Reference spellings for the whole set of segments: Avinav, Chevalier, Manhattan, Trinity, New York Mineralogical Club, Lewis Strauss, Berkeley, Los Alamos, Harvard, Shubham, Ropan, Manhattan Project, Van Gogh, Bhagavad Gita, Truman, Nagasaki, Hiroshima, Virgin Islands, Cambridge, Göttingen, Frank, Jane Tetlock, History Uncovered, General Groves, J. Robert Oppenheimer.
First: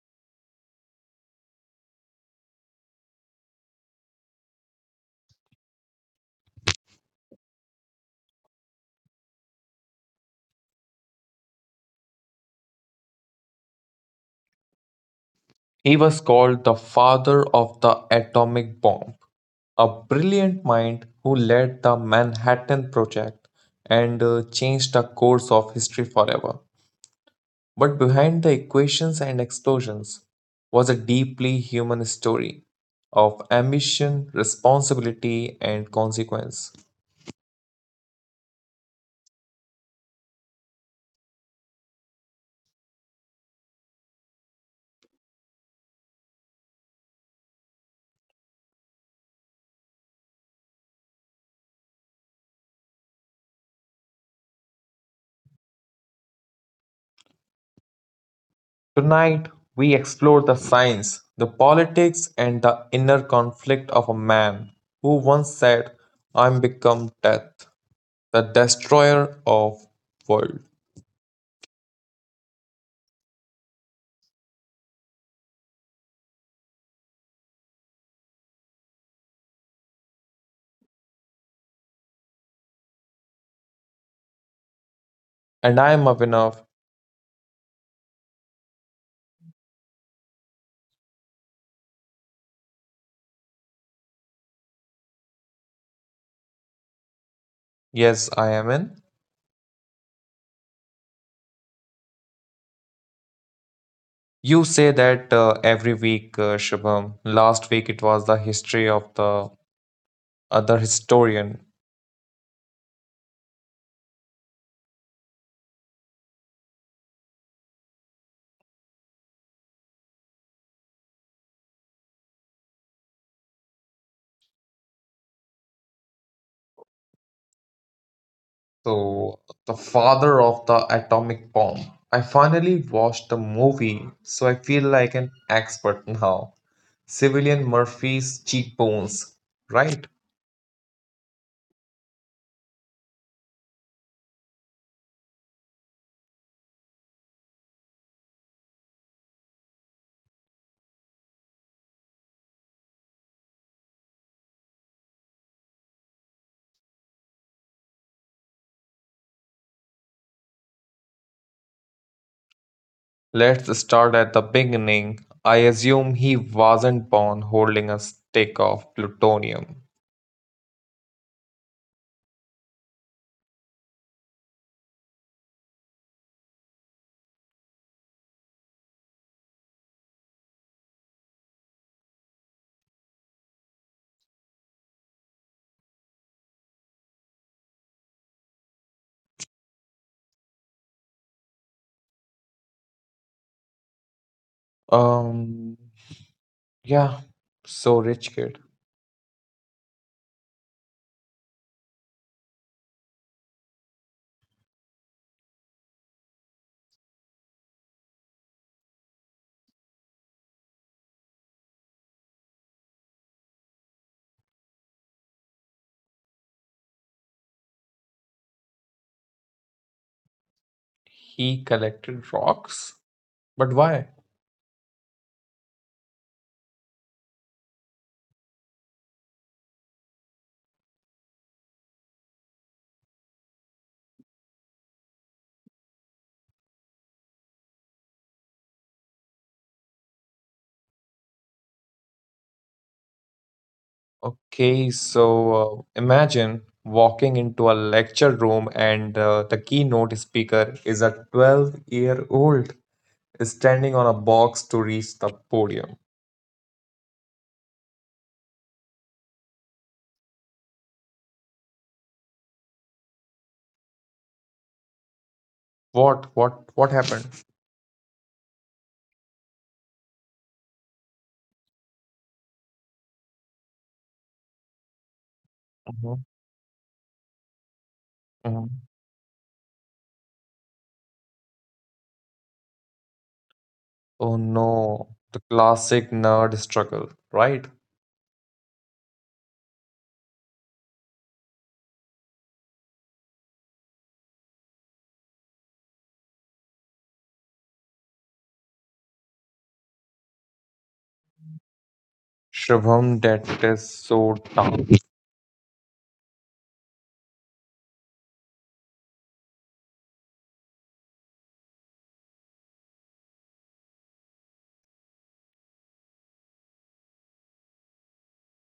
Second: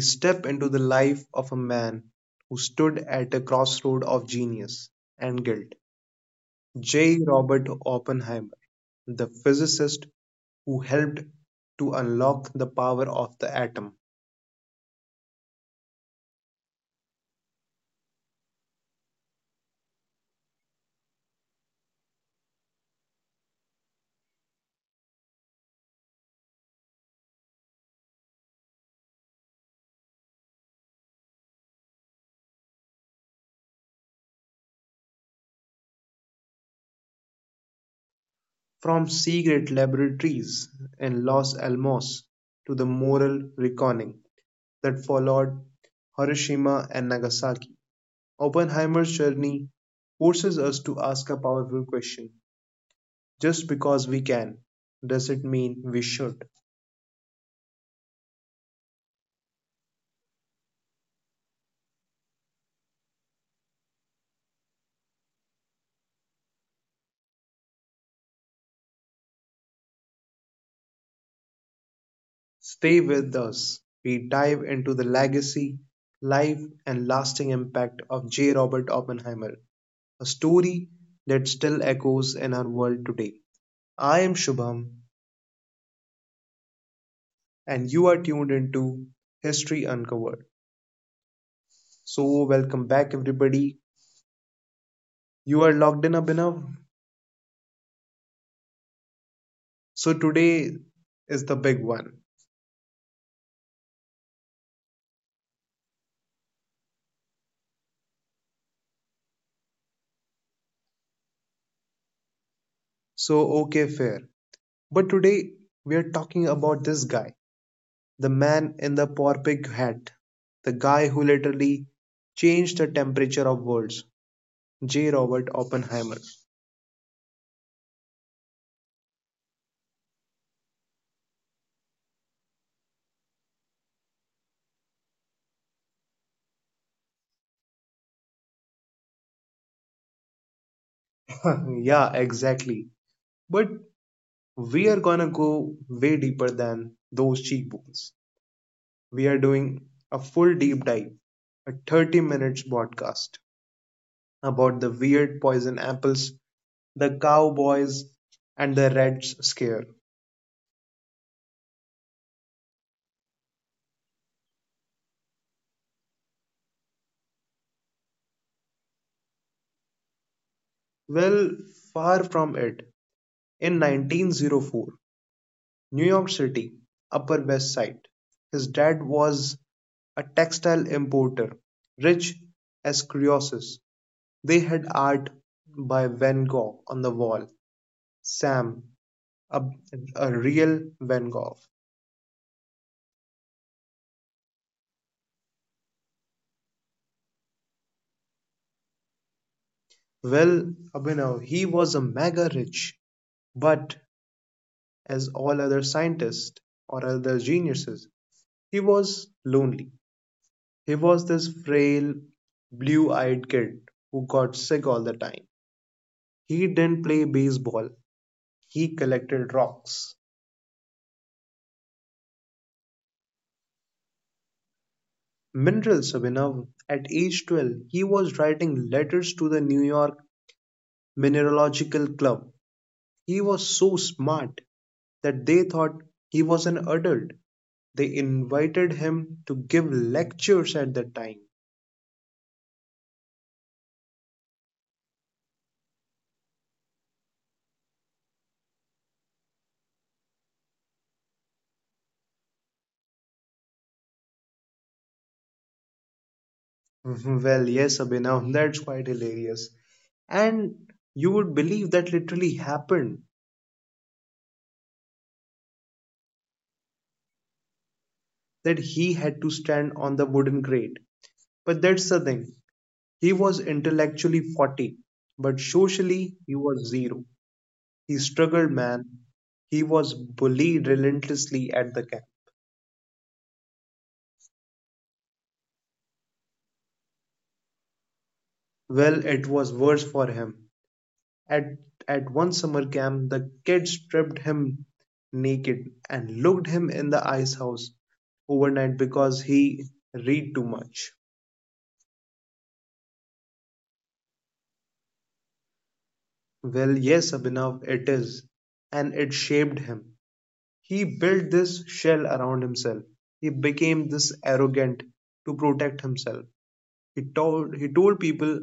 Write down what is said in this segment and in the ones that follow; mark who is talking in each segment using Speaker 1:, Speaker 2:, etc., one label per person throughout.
Speaker 1: step into the life of a man who stood at a crossroad of genius and guilt. J. Robert Oppenheimer, the physicist who helped to unlock the power of the atom.
Speaker 2: He was called the father of the atomic bomb, a brilliant mind who led the Manhattan Project and changed the course of history forever. But behind the equations and explosions was a deeply human story of ambition, responsibility, and consequence.
Speaker 1: From secret laboratories in Los Alamos to the moral reckoning that followed Hiroshima and Nagasaki, Oppenheimer's journey forces us to ask a powerful question. Just because we can, does it mean we should?
Speaker 2: Tonight, we explore the science, the politics, and the inner conflict of a man who once said, I'm become death. The destroyer of world.
Speaker 1: Stay with us. We dive into the legacy, life, and lasting impact of J. Robert Oppenheimer, a story that still echoes in our world today. I am Shubham,
Speaker 2: And I am Avinav.
Speaker 1: and you are tuned into History Uncovered. So, welcome back, everybody. You are logged in, up enough.
Speaker 2: Yes, I am in.
Speaker 1: So, today is the big one.
Speaker 2: You say that every week, Shubham. Last week it was the history of the other historian.
Speaker 1: So, okay, fair. But today we are talking about this guy, the man in the porpig hat, the guy who literally changed the temperature of worlds, J. Robert Oppenheimer.
Speaker 2: So, the father of the atomic bomb. I finally watched the movie, so I feel like an expert now. Civilian Murphy's cheekbones, right?
Speaker 1: Yeah, exactly. But we are gonna go way deeper than those cheekbones. We are doing a full deep dive, a 30 minutes podcast about the weird poison apples, the cowboys, and the Reds scare.
Speaker 2: Let's start at the beginning. I assume he wasn't born holding a stick of plutonium.
Speaker 1: Well, far from it. In 1904, New York City, Upper West Side. His dad was a textile importer, rich as Croesus. They had art by Van Gogh on the wall. Sam, a, a real Van Gogh.
Speaker 2: Um, yeah, so rich kid.
Speaker 1: Well, Abhinav, he was a mega rich, but as all other scientists or other geniuses, he was lonely. He was this frail, blue eyed kid who got sick all the time. He didn't play baseball, he collected rocks.
Speaker 2: He collected rocks, but why?
Speaker 1: Minerals, Abhinav. At age 12, he was writing letters to the New York Mineralogical Club. He was so smart that they thought he was an adult. They invited him to give lectures at that time.
Speaker 2: Okay, so imagine walking into a lecture room and the keynote speaker is a 12-year-old standing on a box to reach the podium.
Speaker 1: Well, yes, Abhinav, that's quite hilarious. And you would believe that literally happened,
Speaker 2: What happened?
Speaker 1: that he had to stand on the wooden grate. But that's the thing. He was intellectually 40, but
Speaker 2: Mhm,
Speaker 1: socially he was zero. He struggled,
Speaker 2: mhm.
Speaker 1: man. He was bullied relentlessly at the camp.
Speaker 2: Oh no, the classic nerd struggle, right?
Speaker 1: Well, it was worse for him. At, at one summer camp, the kids stripped him naked and looked him in the ice house overnight because he read too much.
Speaker 2: Shubham, that is so dumb.
Speaker 1: Well, yes, Abhinav, it is. And it shaped him. He built this shell around himself. He became this arrogant to protect himself. He told people,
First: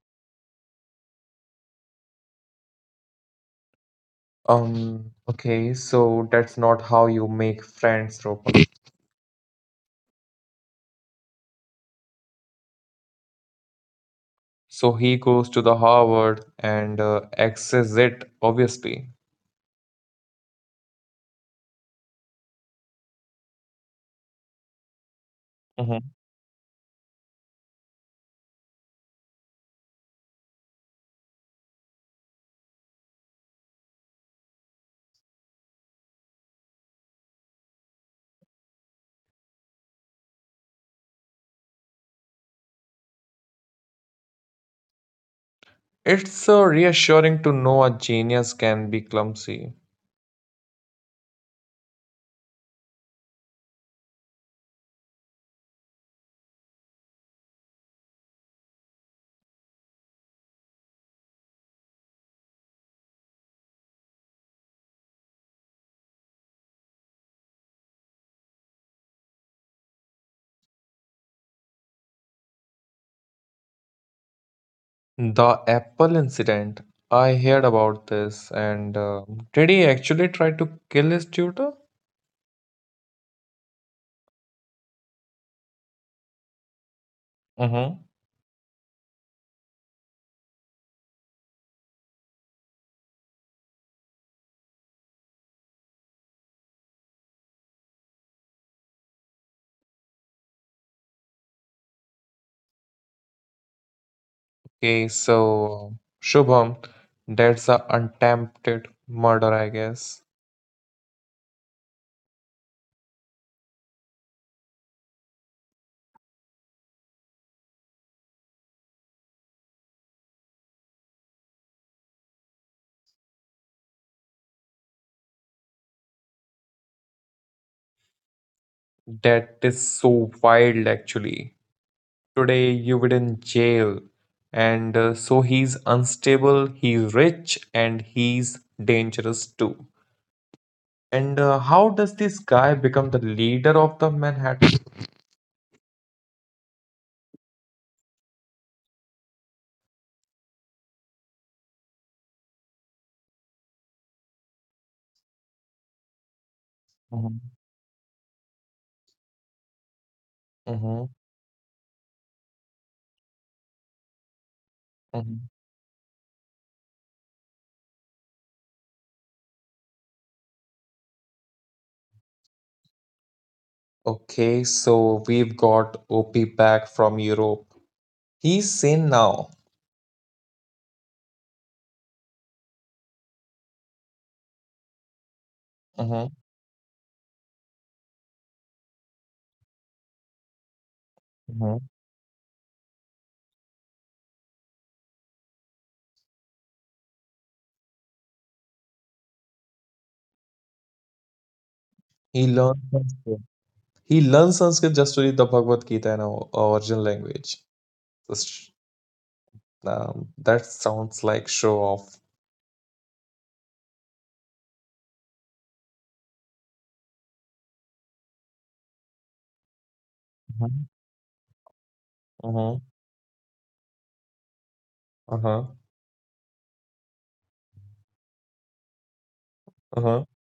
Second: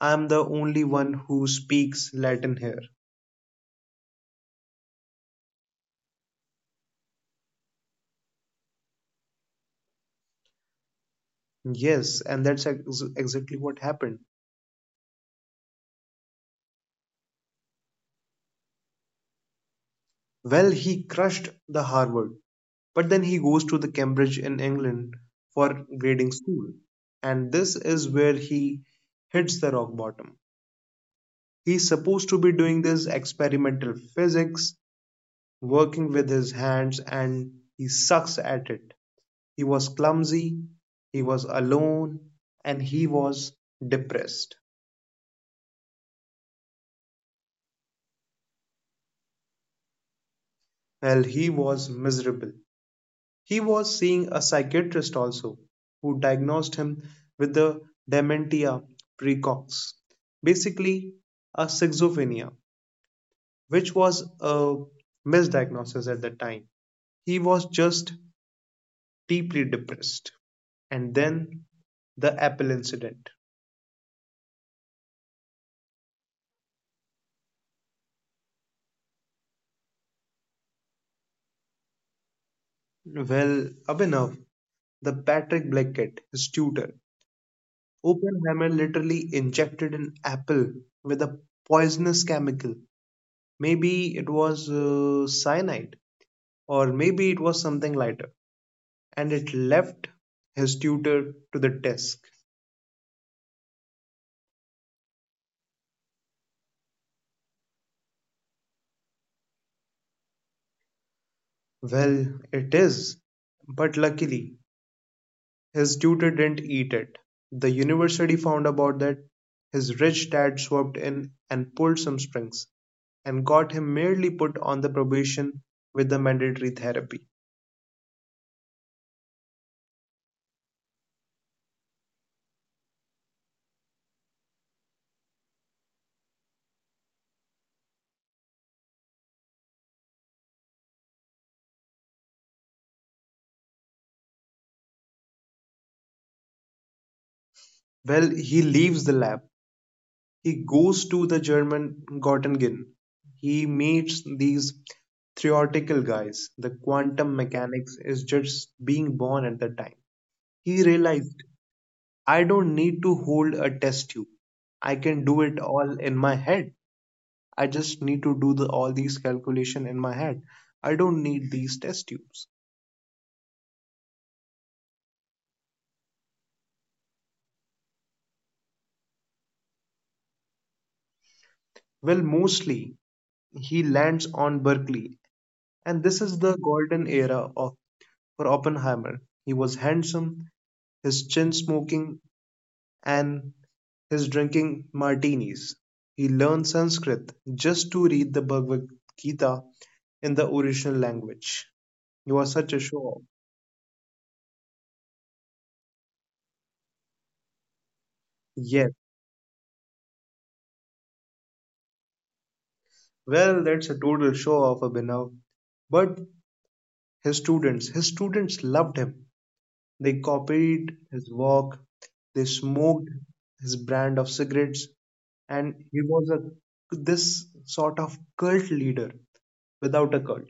Speaker 1: "I am the only one who speaks Latin here."
Speaker 2: Okay, so that's not how you make friends, Ropan.
Speaker 1: Yes, and that's exactly what happened.
Speaker 2: So he goes to the Harvard and exes it, obviously.
Speaker 1: Well, he crushed the Harvard, but then he goes to the Cambridge in England for
Speaker 2: Mhm.
Speaker 1: grading school. And this is where he hits the rock bottom. He's supposed to be doing this experimental physics, working with his hands, and he sucks at it. He was clumsy, he was alone, and he was depressed.
Speaker 2: It's reassuring to know a genius can be clumsy.
Speaker 1: Well, he was miserable. He was seeing a psychiatrist also, who diagnosed him with the dementia precox, basically a schizophrenia, which was a misdiagnosis at the time. He was just deeply depressed. And then the apple incident.
Speaker 2: The Apple incident, I heard about this, and did he actually try to kill his tutor?
Speaker 1: Well, Abhinav, the Patrick Black Cat, his tutor, Oppenheimer literally injected an apple with a poisonous chemical. Maybe it was cyanide, or maybe it was something lighter, and it left his tutor to the desk.
Speaker 2: Okay, so Shubham, that's a attempted murder, I guess.
Speaker 1: Well, it is, but luckily his tutor didn't eat it. The university found about that. His rich dad swooped in and pulled some strings, and got him merely put on the probation with the mandatory therapy.
Speaker 2: That is so wild, actually. Today you would in jail, and so he's unstable, he's rich, and he's dangerous too. And how does this guy become the leader of the Manhattan?
Speaker 1: Well, he leaves the lab. He goes to the German Göttingen. He meets these theoretical guys. The quantum
Speaker 2: Mhm,
Speaker 1: mechanics is just being born at the time. He
Speaker 2: mhm,
Speaker 1: realized, I don't need to hold a test tube. I can do
Speaker 2: mhm.
Speaker 1: it all in my head. I just need to do all these calculation in my head. I don't need these test tubes.
Speaker 2: Okay, so we've got OP back from Europe. He's sane now.
Speaker 1: Well, mostly he lands on Berkeley, and this
Speaker 2: Mhm,
Speaker 1: is the golden era of for Oppenheimer. He was handsome, his chin
Speaker 2: mhm.
Speaker 1: smoking, and his drinking martinis. He learned Sanskrit just to read the Bhagavad Gita in the original language. You are
Speaker 2: He
Speaker 1: such a
Speaker 2: learned
Speaker 1: show off.
Speaker 2: Sanskrit. He learned Sanskrit just to read the Bhagavad Gita in our original language. Just
Speaker 1: Yes.
Speaker 2: That sounds like show off.
Speaker 1: Well, that's a total show off, Abhinav. But his students. His students loved him. They copied his walk, they
Speaker 2: Uh-huh,
Speaker 1: smoked his brand of cigarettes,
Speaker 2: uh-huh,
Speaker 1: and he was a this sort of cult leader without a
Speaker 2: uh-huh.
Speaker 1: cult.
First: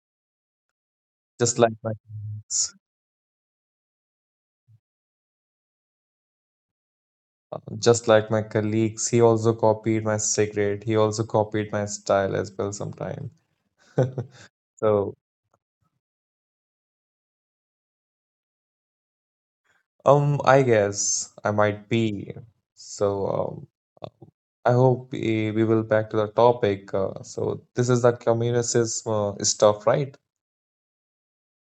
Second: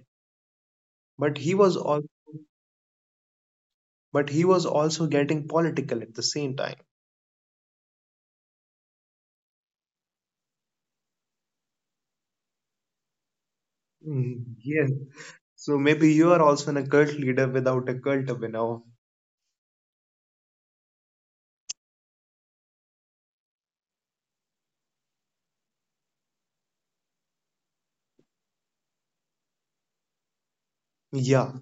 Speaker 1: But he
Speaker 2: Just like
Speaker 1: was
Speaker 2: my
Speaker 1: all,
Speaker 2: colleagues.
Speaker 1: but he was also getting political at the same time.
Speaker 2: Just like my colleagues, he also copied my cigarette. He also copied my style as well sometime.
Speaker 1: Mm, yes.
Speaker 2: So,
Speaker 1: So maybe you are also in a cult leader without a cult of now.
Speaker 2: I guess I might be. So, I hope we will back to the topic. So this is the communist stuff, right?
Speaker 1: Yeah.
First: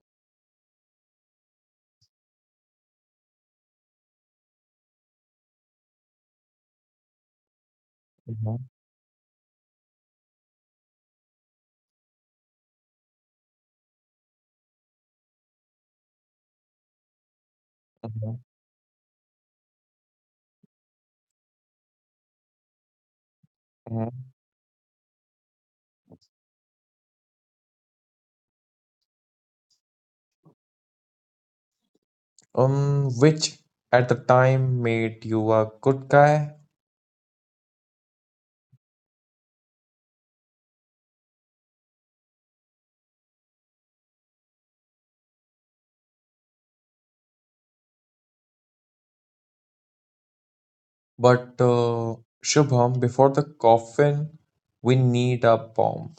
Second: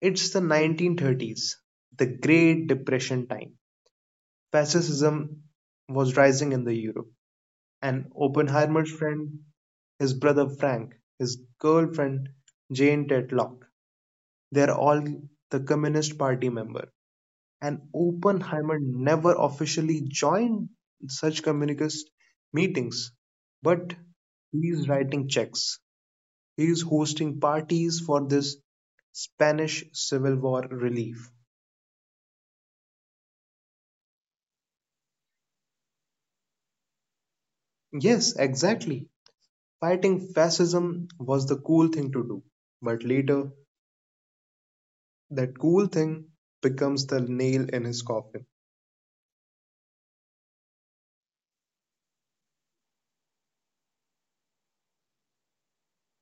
Speaker 1: It's the 1930s, the Great Depression time. Fascism was rising in the Europe. And
Speaker 2: Mhm,
Speaker 1: Oppenheimer's friend, his brother Frank, his girlfriend Jane Tetlock, they're all the Communist Party member. And
Speaker 2: mhm,
Speaker 1: Oppenheimer never officially joined such communist meetings, but
Speaker 2: mhm.
Speaker 1: he's writing checks. He's hosting parties for this Spanish Civil War relief.
Speaker 2: Which at the time made you a good guy,
Speaker 1: Yes, exactly. Fighting fascism was the cool thing to do. But later, that cool thing becomes the nail in his coffin.
Speaker 2: but Shubham, before the coffin, we need a bomb.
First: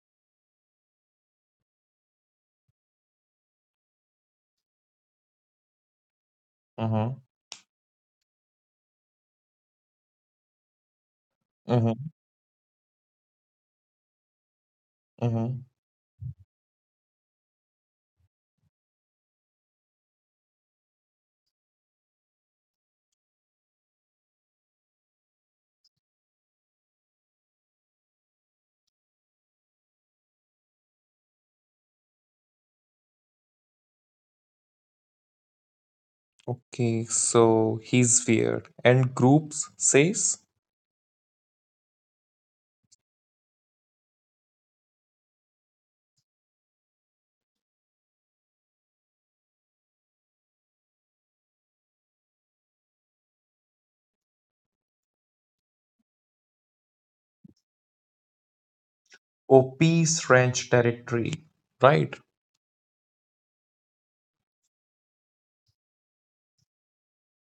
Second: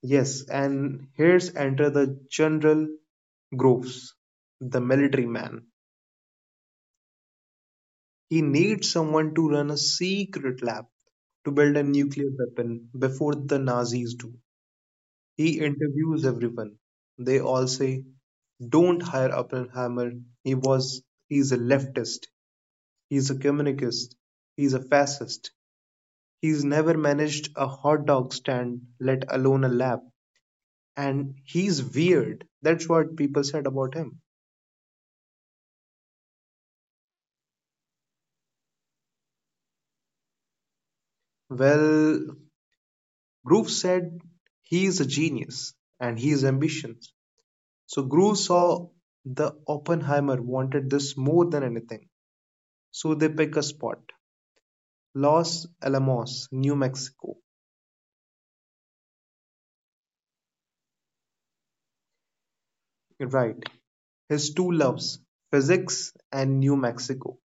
Speaker 1: Yes, and here's enter the General Groves, the military man.
Speaker 2: Mm-hmm,
Speaker 1: He needs someone to run a secret lab to build a nuclear weapon before the Nazis do. He
Speaker 2: mm-hmm.
Speaker 1: interviews everyone. They all say, don't hire Oppenheimer. He was he's a leftist, he's a communist, he's a fascist. He's never managed a hot dog stand, let alone a lab. And he's weird. That's what people said about him.
Speaker 2: Okay, so he's weird. And groups says,
Speaker 1: Well, Groove said he is a genius and he is ambitious. So Groove saw the Oppenheimer wanted this more than anything. So they pick a spot. Los Alamos, New Mexico.
Speaker 2: Oh, Peace Ranch territory. Right?
Speaker 1: Right. His two loves, physics and New Mexico.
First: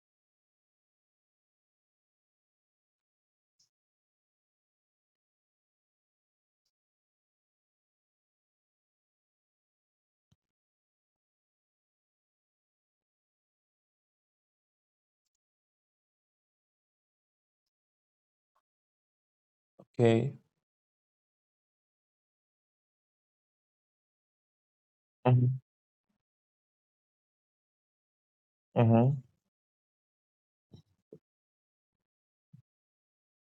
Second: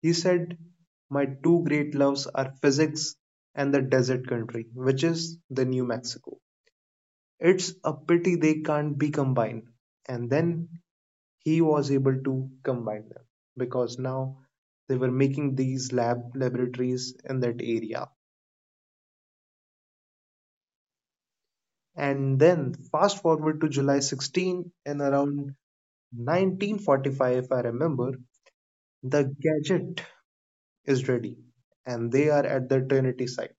Speaker 1: He said, my two great loves are physics and the desert country, which is the New Mexico. It's a pity they can't be combined. And then he was able to combine them, because now they were making these lab laboratories in that area.
Speaker 2: Okay.
Speaker 1: And then fast forward to July 16 and around
Speaker 2: Mm-hmm.
Speaker 1: 1945, if I remember,
Speaker 2: Mm-hmm.
Speaker 1: the gadget is ready and they are at the Trinity site.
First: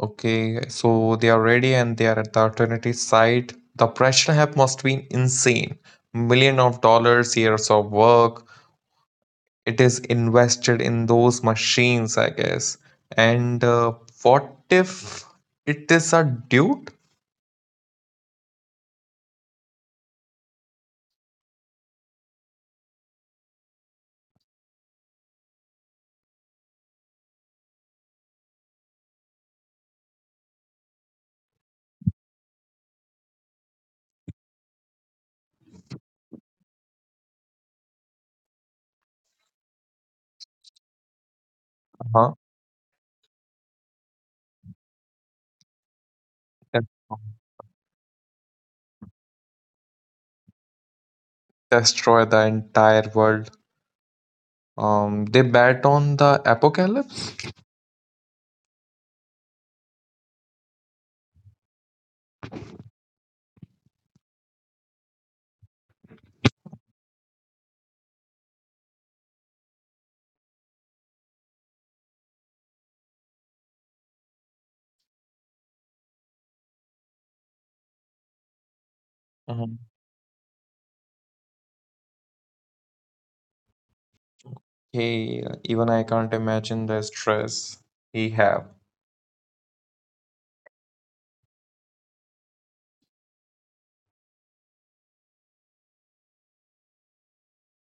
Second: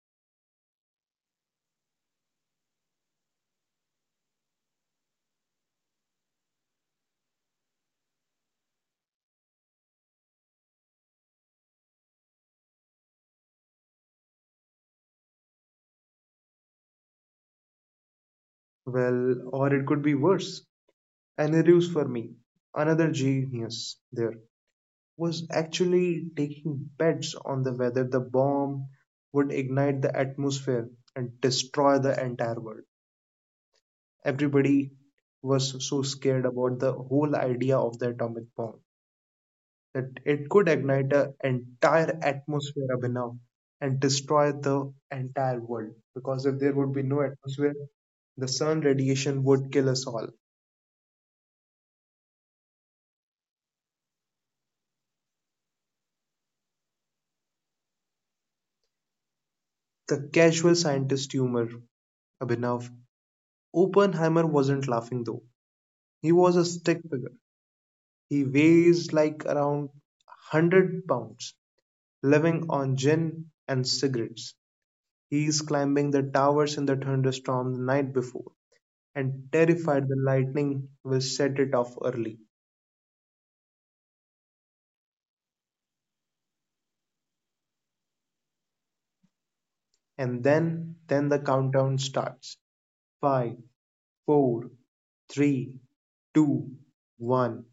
Speaker 2: Okay, so they are ready and they are at the alternative side. The pressure have must be insane. Million of dollars, years of work. It is invested in those machines, I guess. And what if it is a dude?
Speaker 1: Well, or it could be worse. An ruse for me. Another genius there was actually taking bets on the whether the bomb would ignite the atmosphere and destroy the entire world. Everybody was so scared about the whole idea of the atomic bomb, that it could ignite the
Speaker 2: Uh
Speaker 1: entire
Speaker 2: Huh?
Speaker 1: atmosphere, Abhinav, and destroy the entire world. Because if there
Speaker 2: That
Speaker 1: would be no atmosphere, the sun radiation would kill us all.
Speaker 2: destroy the entire world. They bet on the apocalypse.
Speaker 1: The casual scientist humor, Abhinav. Oppenheimer wasn't laughing though. He was a stick figure. He weighs like around 100 pounds, living on gin and cigarettes. He's climbing the towers in the thunderstorm the night before and
Speaker 2: Mhm.
Speaker 1: terrified the lightning will set it off early.
Speaker 2: Hey, even I can't imagine the stress he have.
Speaker 1: And then the countdown starts. Five, four, three, two, one.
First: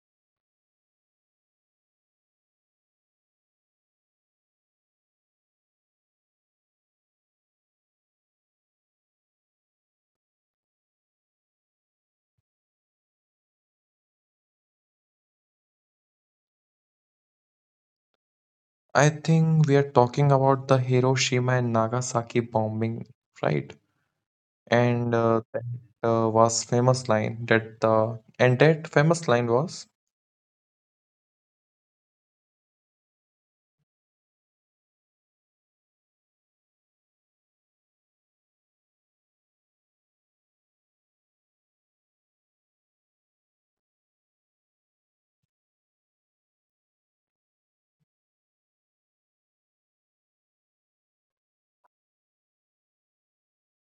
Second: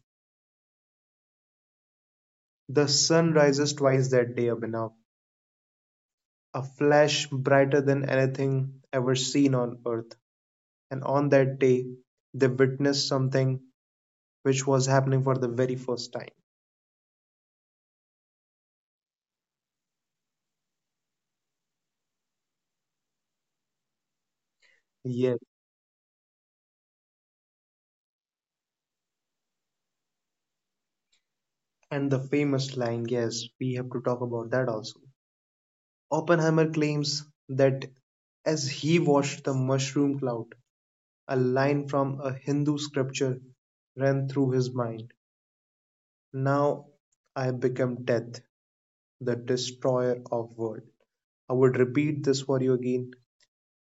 Speaker 1: The sun rises twice that day, Abhinav. A flash brighter than anything ever seen on earth. And on that day, they witness something which was happening for the very first time.
Speaker 2: I think we are talking about the Hiroshima and Nagasaki bombing, right? And
Speaker 1: Yes,
Speaker 2: that was famous line that the and that famous line was.
Speaker 1: and the famous line, yes, we have to talk about that also. Oppenheimer claims that as he watched the mushroom cloud, a line from a Hindu scripture ran through his mind. Now I become death, the destroyer of world. I would repeat this for you again.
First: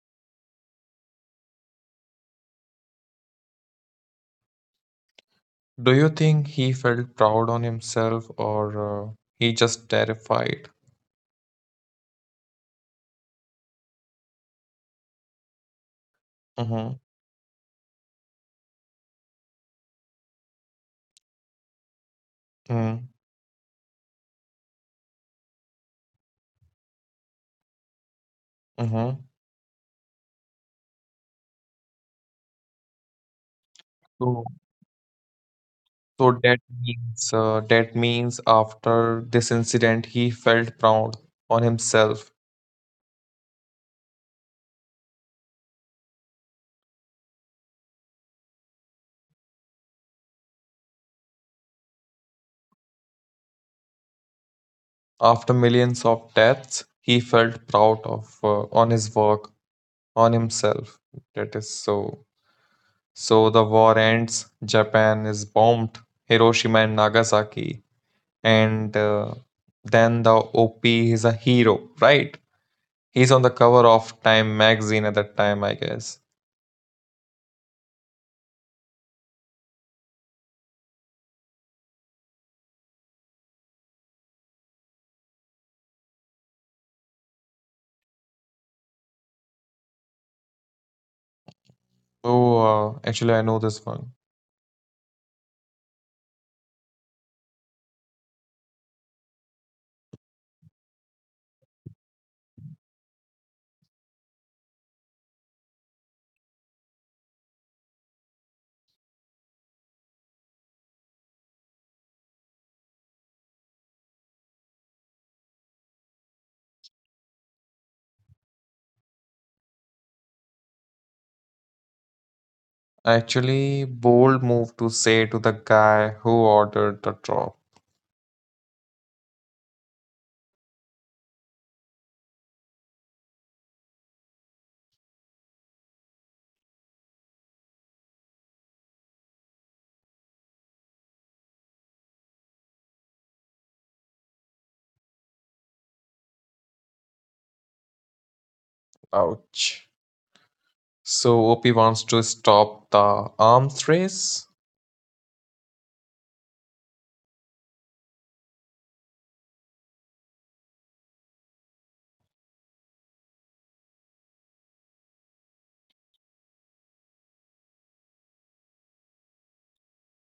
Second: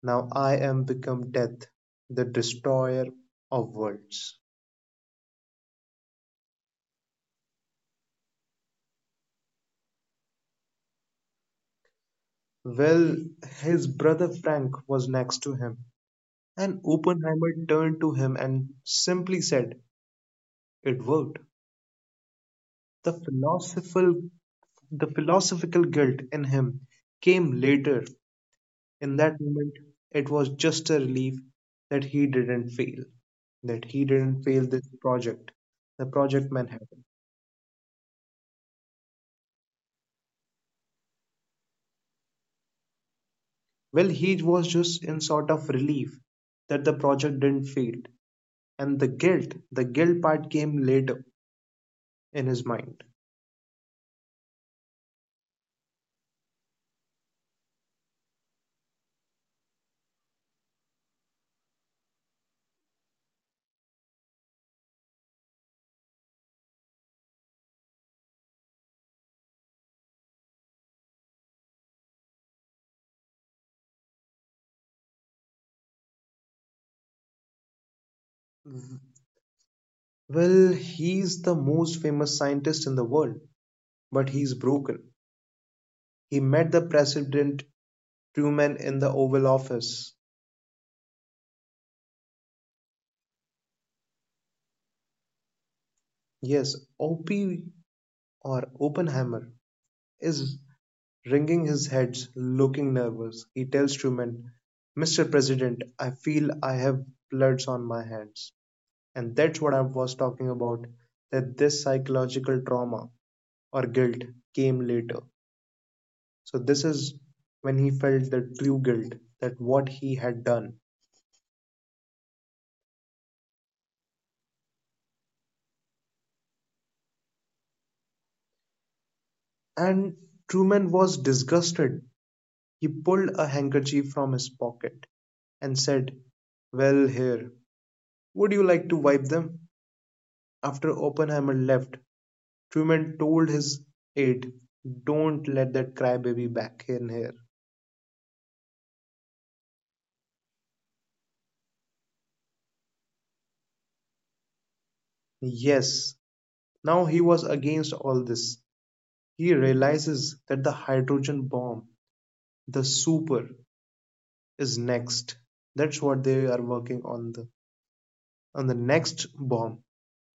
Speaker 1: Now I am become death, the destroyer of worlds.
Speaker 2: Do you think he felt proud on himself or he just terrified?
Speaker 1: Well, his brother Frank was next to him, and
Speaker 2: Mm-hmm.
Speaker 1: Oppenheimer turned to him and simply said, it worked.
Speaker 2: Mm-hmm.
Speaker 1: The philosophical, the philosophical guilt in him came later. In
Speaker 2: Mm-hmm.
Speaker 1: that moment, it was just a relief that he didn't fail, that he didn't
Speaker 2: So,
Speaker 1: fail this project, the
Speaker 2: so
Speaker 1: Project
Speaker 2: that
Speaker 1: Manhattan.
Speaker 2: means that means after this incident, he felt proud on himself.
Speaker 1: Well, he was just in sort of relief that the project didn't fail. And the guilt part came later in his mind.
Speaker 2: After millions of deaths, he felt proud of on his work, on himself. That is so. So the war ends. Japan is bombed. Hiroshima and Nagasaki, and then the OP is a hero, right? He's on the cover of Time magazine at that time, I guess.
Speaker 1: Well, he's the most famous scientist in the world. But he's broken. He met the President Truman in the Oval Office.
Speaker 2: Oh, actually, I know this one.
Speaker 1: Yes, OP or Oppenheimer is wringing his hands, looking nervous. He tells Truman, Mr. President, I feel I have bloods on my hands. And that's what I was talking about, that this psychological trauma or guilt came later. So, this is when he felt the true guilt, that what he had done.
Speaker 2: Actually, bold move to say to the guy who ordered the drop.
Speaker 1: And Truman was disgusted. He pulled a handkerchief from his pocket, and said, "Well, here, would you like to wipe them?" After Oppenheimer left, Truman told his aide, "Don't let that crybaby back in here."
Speaker 2: Ouch. So OP wants to stop the arms race.
Speaker 1: Yes, now he was against all this. He realizes that the hydrogen bomb, the super, is next. That's what they are working on, the on the next bomb,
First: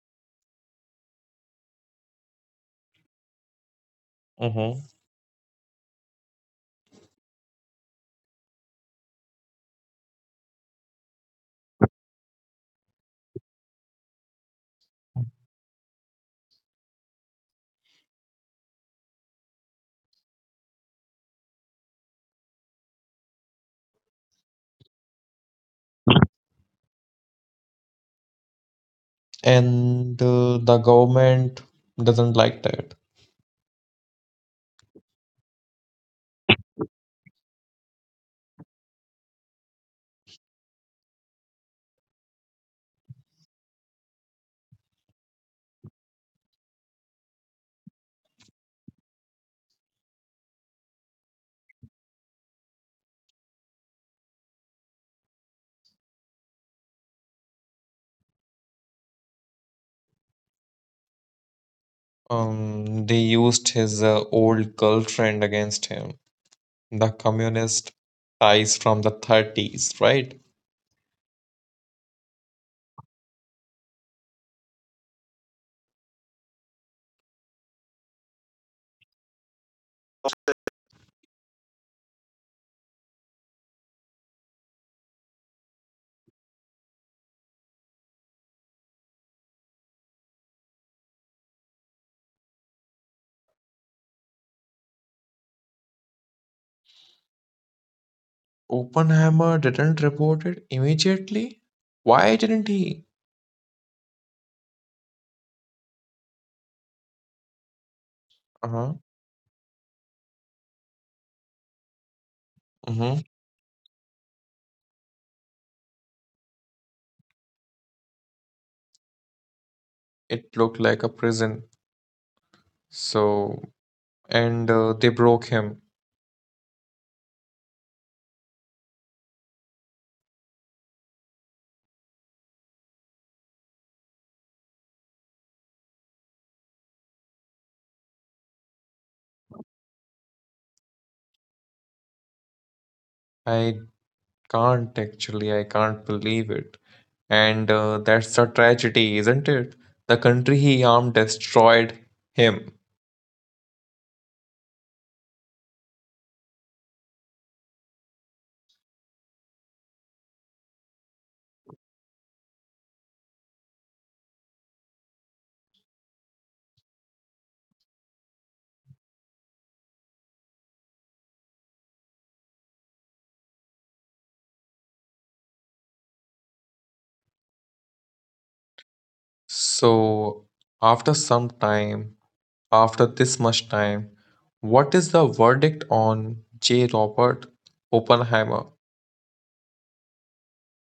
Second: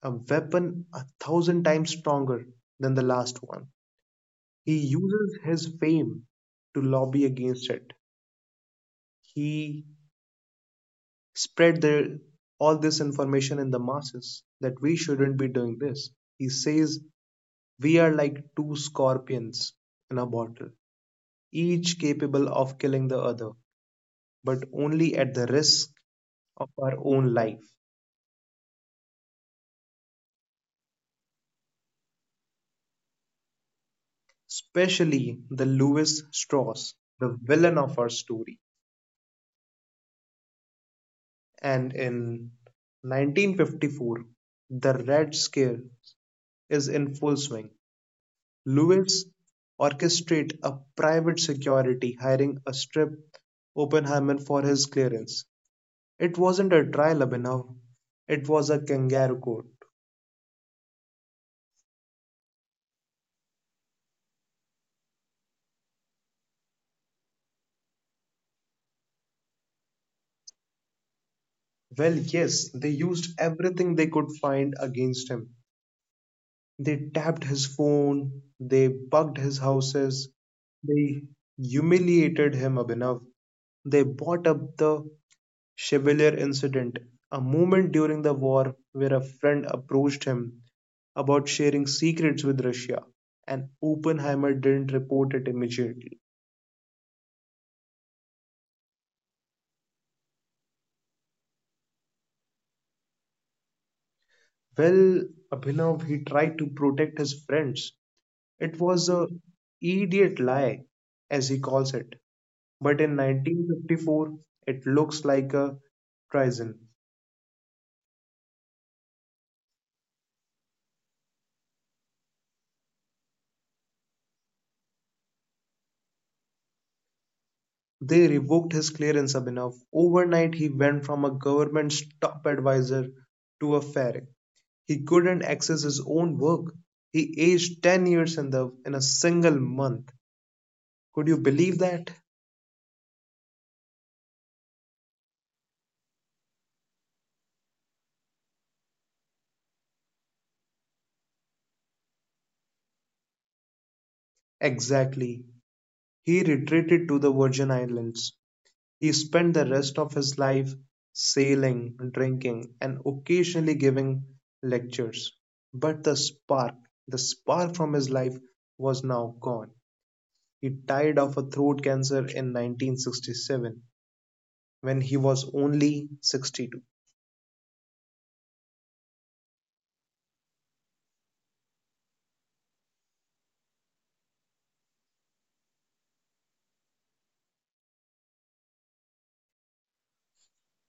Speaker 1: a weapon 1,000 times stronger than the last one. He
Speaker 2: Mhm.
Speaker 1: uses his fame to lobby against it. He spread all this information in the masses that we shouldn't be doing this. He says we are like two scorpions in a bottle, each capable of killing the other, but only at the risk of our own life.
Speaker 2: And the government doesn't like that.
Speaker 1: Especially the Lewis Strauss, the villain of our story. And in 1954, the Red Scare is in full swing. Lewis orchestrated a private security hiring a strip Oppenheimer for his clearance. It wasn't a trial, Abhinav. It was a kangaroo court.
Speaker 2: They used his old girlfriend against him, the communist ties from the 30s, right?
Speaker 1: Well, yes, they used everything they could find against him. They tapped his phone, they bugged his houses, they humiliated him, Abhinav. They brought up the Chevalier incident, a moment during the war where a friend approached him about sharing secrets with Russia, and Oppenheimer didn't report it immediately.
Speaker 2: Oppenheimer didn't report it immediately. Why didn't he?
Speaker 1: Well, Abhinav, he tried to protect his friends. It
Speaker 2: Uh-huh.
Speaker 1: was a idiot lie, as he calls it. But in
Speaker 2: Mm-hmm.
Speaker 1: 1954, it looks like a treason.
Speaker 2: It looked like a prison. So, and they broke him.
Speaker 1: They revoked his clearance, Abhinav. Overnight, he went from a government's top advisor to a ferret. He couldn't access his own work. He aged 10 years in, in a single month. Could you believe that?
Speaker 2: I can't actually, I can't believe it. And that's a tragedy, isn't it? The country he harmed destroyed him.
Speaker 1: Exactly. He retreated to the Virgin Islands. He spent the rest of his life sailing, drinking, and occasionally giving lectures. But the spark from his life was now gone. He died of a throat cancer in 1967 when he was only 62.
Speaker 2: So, after some time, after this much time, what is the verdict on J. Robert Oppenheimer?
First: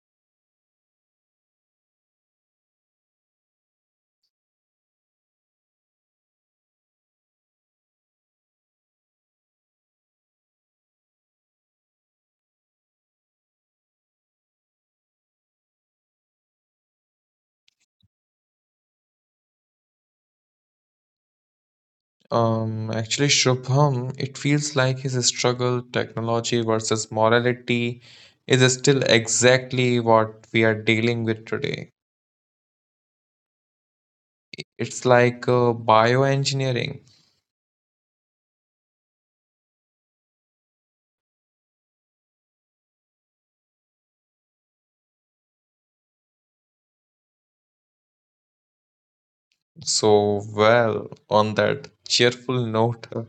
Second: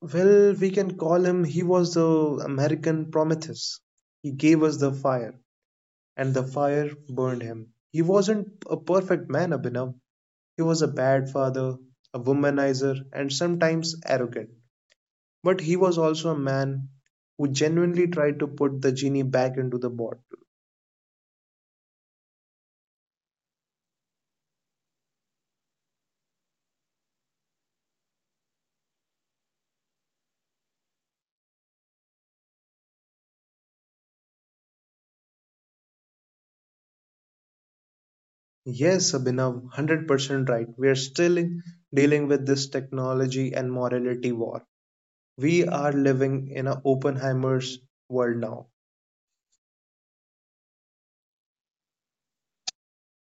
Speaker 1: Well, we can call him he was the American Prometheus. He gave us the fire, and the fire burned him. He wasn't a perfect man, Abhinav. He was a bad father, a womanizer, and sometimes arrogant. But he was also a man who genuinely tried to put the genie back into the bottle.
Speaker 2: Actually, Shubham, it feels like his struggle, technology versus morality, is still exactly what we are dealing with today. It's like bioengineering.
Speaker 1: Yes, Abhinav, 100% right. We are still dealing with this technology and morality war. We are living in an Oppenheimer's world now.
Speaker 2: So, well, on that cheerful note,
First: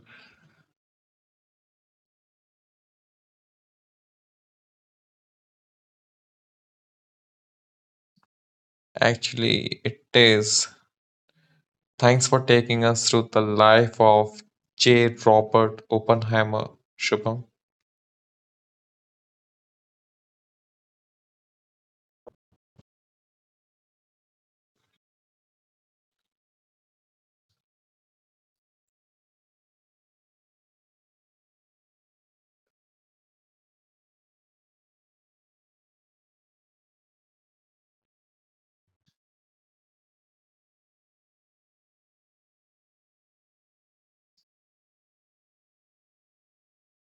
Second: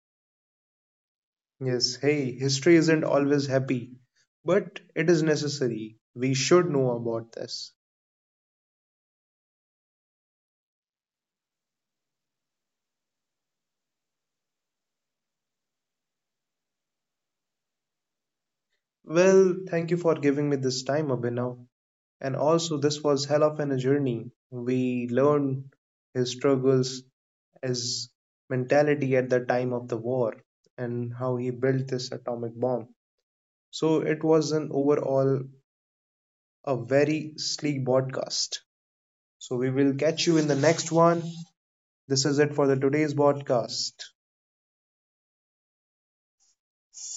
Speaker 1: Yes, hey, history isn't always happy, but it is necessary. We should know about this.
Speaker 2: actually, it is. Thanks for taking us through the life of J. Robert Oppenheimer, Shubham.
Speaker 1: Well, thank you for giving me this time, Abhinav. And also, this was hell of an journey. We learned his struggles, his mentality at the time of the war, and how he built this atomic bomb. So, it was an overall a very sleek broadcast. So, we will catch you in the next one. This is it for the today's broadcast.